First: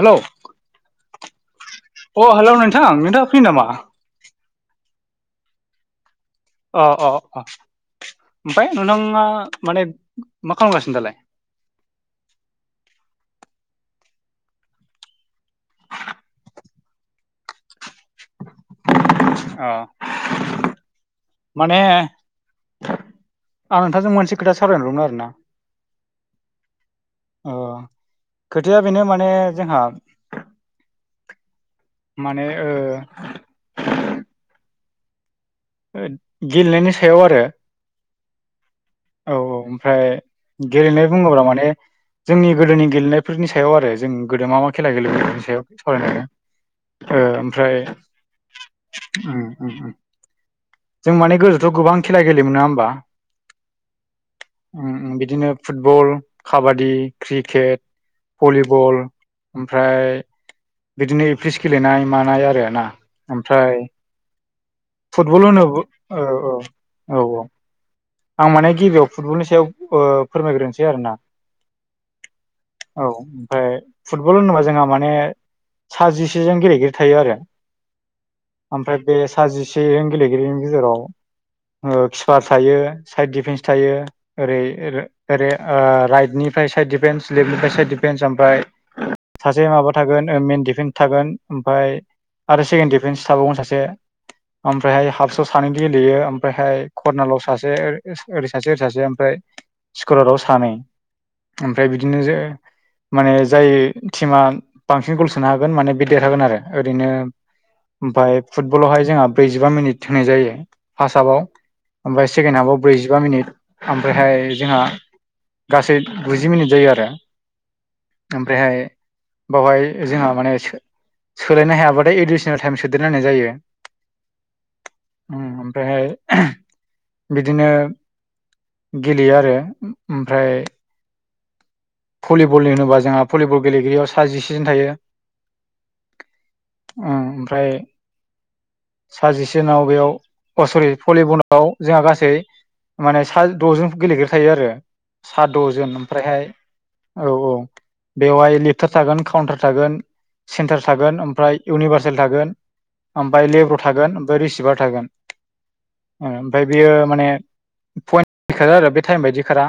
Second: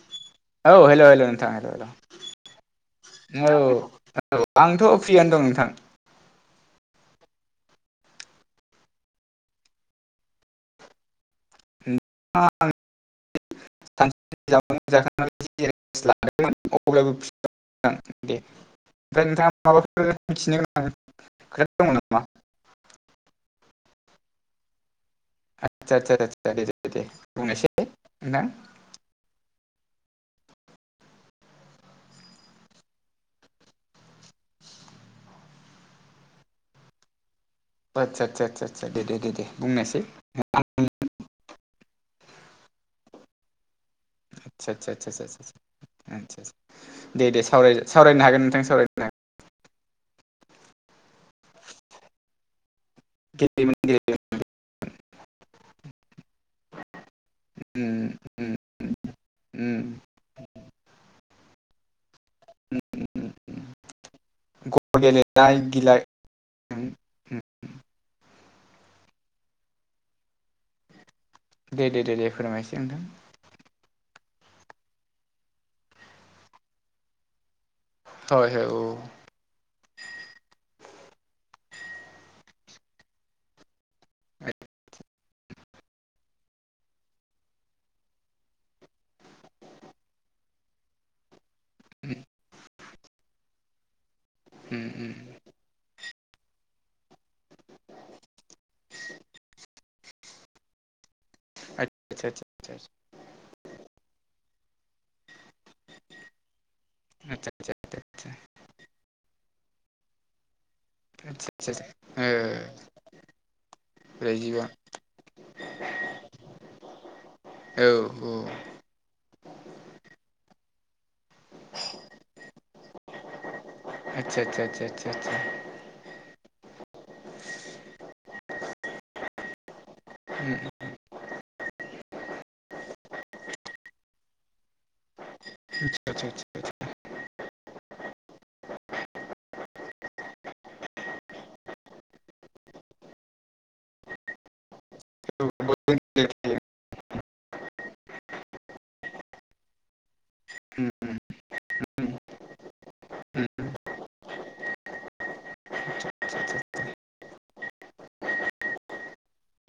Hello औ हेल' हेल' नोंथां हेल अ हेलौ नोंथां नोंथाङा फ्रि हेल' नामा औ। औ आंथ' फ्रियानो दं नोंथां। अ अ अ। ओमफाय नोंथांआ माने मा खामगासिनो दालाय। [inaudible] [inaudible] नोंथां दे ओमफ्राय नोंथाङा माबाफोर अ मिथिनो गोनां खोथा माने दङ नामा? आं नोंथांजों मोनसे खोथा सावरायनो लागौमोन आरोना। आदसा आदसा आदसा दे दे दे बुंनायसाय अ' नोंथां खोथाया बेनो माने जोंहा माने ओ ओ गेलेनायनि सायाव आरो औ आदसा आदसा आदसा आदसा दे दे दे औ दे बुंनायसाय ओमफ्राय आदसा आदसा गेलेनाय बुङोब्ला माने जोंनि गोदोनि गेलेनायफोरनि सायाव आरो। जों गोदो मा मा खेला गेलेयोमोन आदसा बेनि आदसा सायाव सावरायनो आदसा नायदों दे दे ओ सावराय ओमफ्राय सावरायनो हागोन नोंथां सावरायनो हागोन उम उम उम। जों माने गोदोथ' गोबां खेला गेलेयोमोन नोङा होम्बा। गेलेयोमोन गेलेयोमोन उम उम बिदिनो फुटबल काबादि। क्रिकेट भलिबल उम ओमफ्राय बिदिनो गेलेनाय मानाय आरो उम ना उम उम ओमफ्राय गल फुटबल गेलेनाय होनो बो गिला उम औ औ उम औ औ। आं माने गिबियाव फुटबलनि सायाव ओ फोरमायग्रोनोसै आरो ना। दे दे दे फोरमायसै औ नोंथां ओमफाय फुटबल होनोबा जोंहा माने सा जिसे जोन गेलेगिरि थायो आरो। हय हय औ ओमफ्राय बे सा जिसे जोन गेलेगिरिनि गेजेराव ओ किपार थायो साइड डिफेन्स थायो ओरै ओरै ओ राइटनि फ्राय साइड डिफेन्स लेफ्टनिफाय साइड डिफेन्स ओमफाय सासे माबा थागोन ओ मेन डिफेन थागोन। ओमफाय उम आरो सेकेणड डिफेन्स थाबावगोन सासे ओमफ्रायहाय उम हफस' सानै गेलेयो ओम ओमफ्रायहाय कर्नालाव सासे ओ-ओ-ओरै सासे ओरै सासे ओमफ्राय स्कराराव सानै ओमफ्राय बिदिनो आदसा जो आदसा आदसा माने जाय टिमा बांसिन गल सोनो हागोन माने बे देरहागोन आरो ओरैनो आदसा आदसा ओमफाय फुटबलावहाय जोंहा ब्रैजिबा मिनिट होनाय जायो। फास हाबाव आदसा आदसा आदसा ओमफाय सेकेणड हाबाव ओ ब्रैजिबा मिनिट ओमफ्रायहाय ब्रैजिबा औ जोंहा गासै गुजि मिनिट जायो आरो। ओमफ्रायहाय बावहाय जोंहा माने सोलायनो हायाबाथाय एडुकेसनेल टाइम सोदेरनाय जायो आदसा आदसा आदसा आदसा आदसा ओमफ्रायहाय बिदिनो गेलेयो आरो ओमफ्राय [unintelligible] भलिबलनि होनोबा जोंहा भलिबल गेलेगिरियाव सा जिसेजन थायो आदसा आदसा आदसा ओमफ्राय साजिसेनाव बेयाव अ सरि भलिबलाव जोंहा गासै माने सा द'जोन गेलेग्र थायो आरो सा द'जोन ओमफ्रायहाय औ औ बेवहाय लेफटार थागोन काउन्टार थागोन सेन्टार उम उम थागोन ओमफ्राय उम आदसा इउनिभार्सेल थागोन ओमफ्राय आदसा लेब्र' थागोन ओमफ्राय रिसिभार थागोन ओमफ्राय बियो माने पइन्ट खो आरो बे टाइम बायदि खारा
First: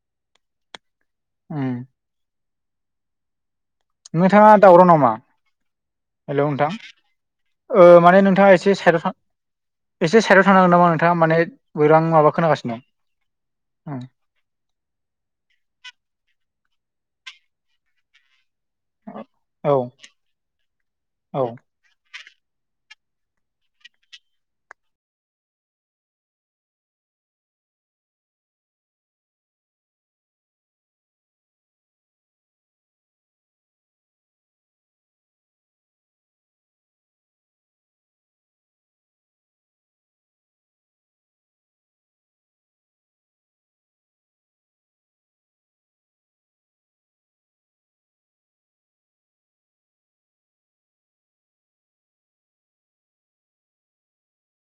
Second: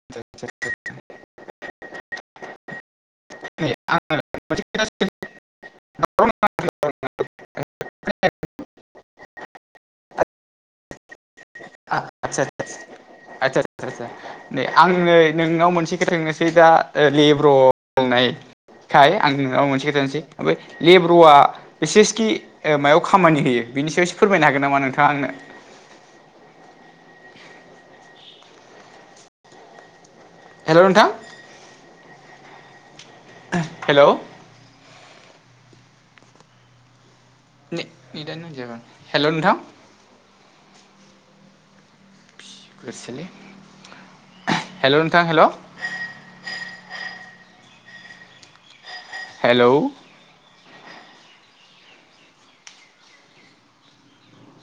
[unintelligible] उम नोंथाङा [unintelligible] दावराव नामा हेलौ नोंथां माने नोंथाङा एसे सायद' आव थां एसे साइडआव थांनांगोन नामा नोंथाङा माने बोरां माबा आदसा खोनागासिनो आदसा ओम, आदसा नै आं नै नोंनाव मोनसे खोथा दा लेब्र' होननाय खाय आं नोंनाव औ मोनसे खोथानोसै ओमफ्राय लेब्र'आ औ ओसेसखि मायाव खामानि होयो बिनि सायावसो फोरमायनो हागोन नामा नोंथाङा आंनो? हेल' नोंथां हेल' [unintelligible] हेल' नोंथां [unintelligible] हेल' नोंथां हेल' ज हेल'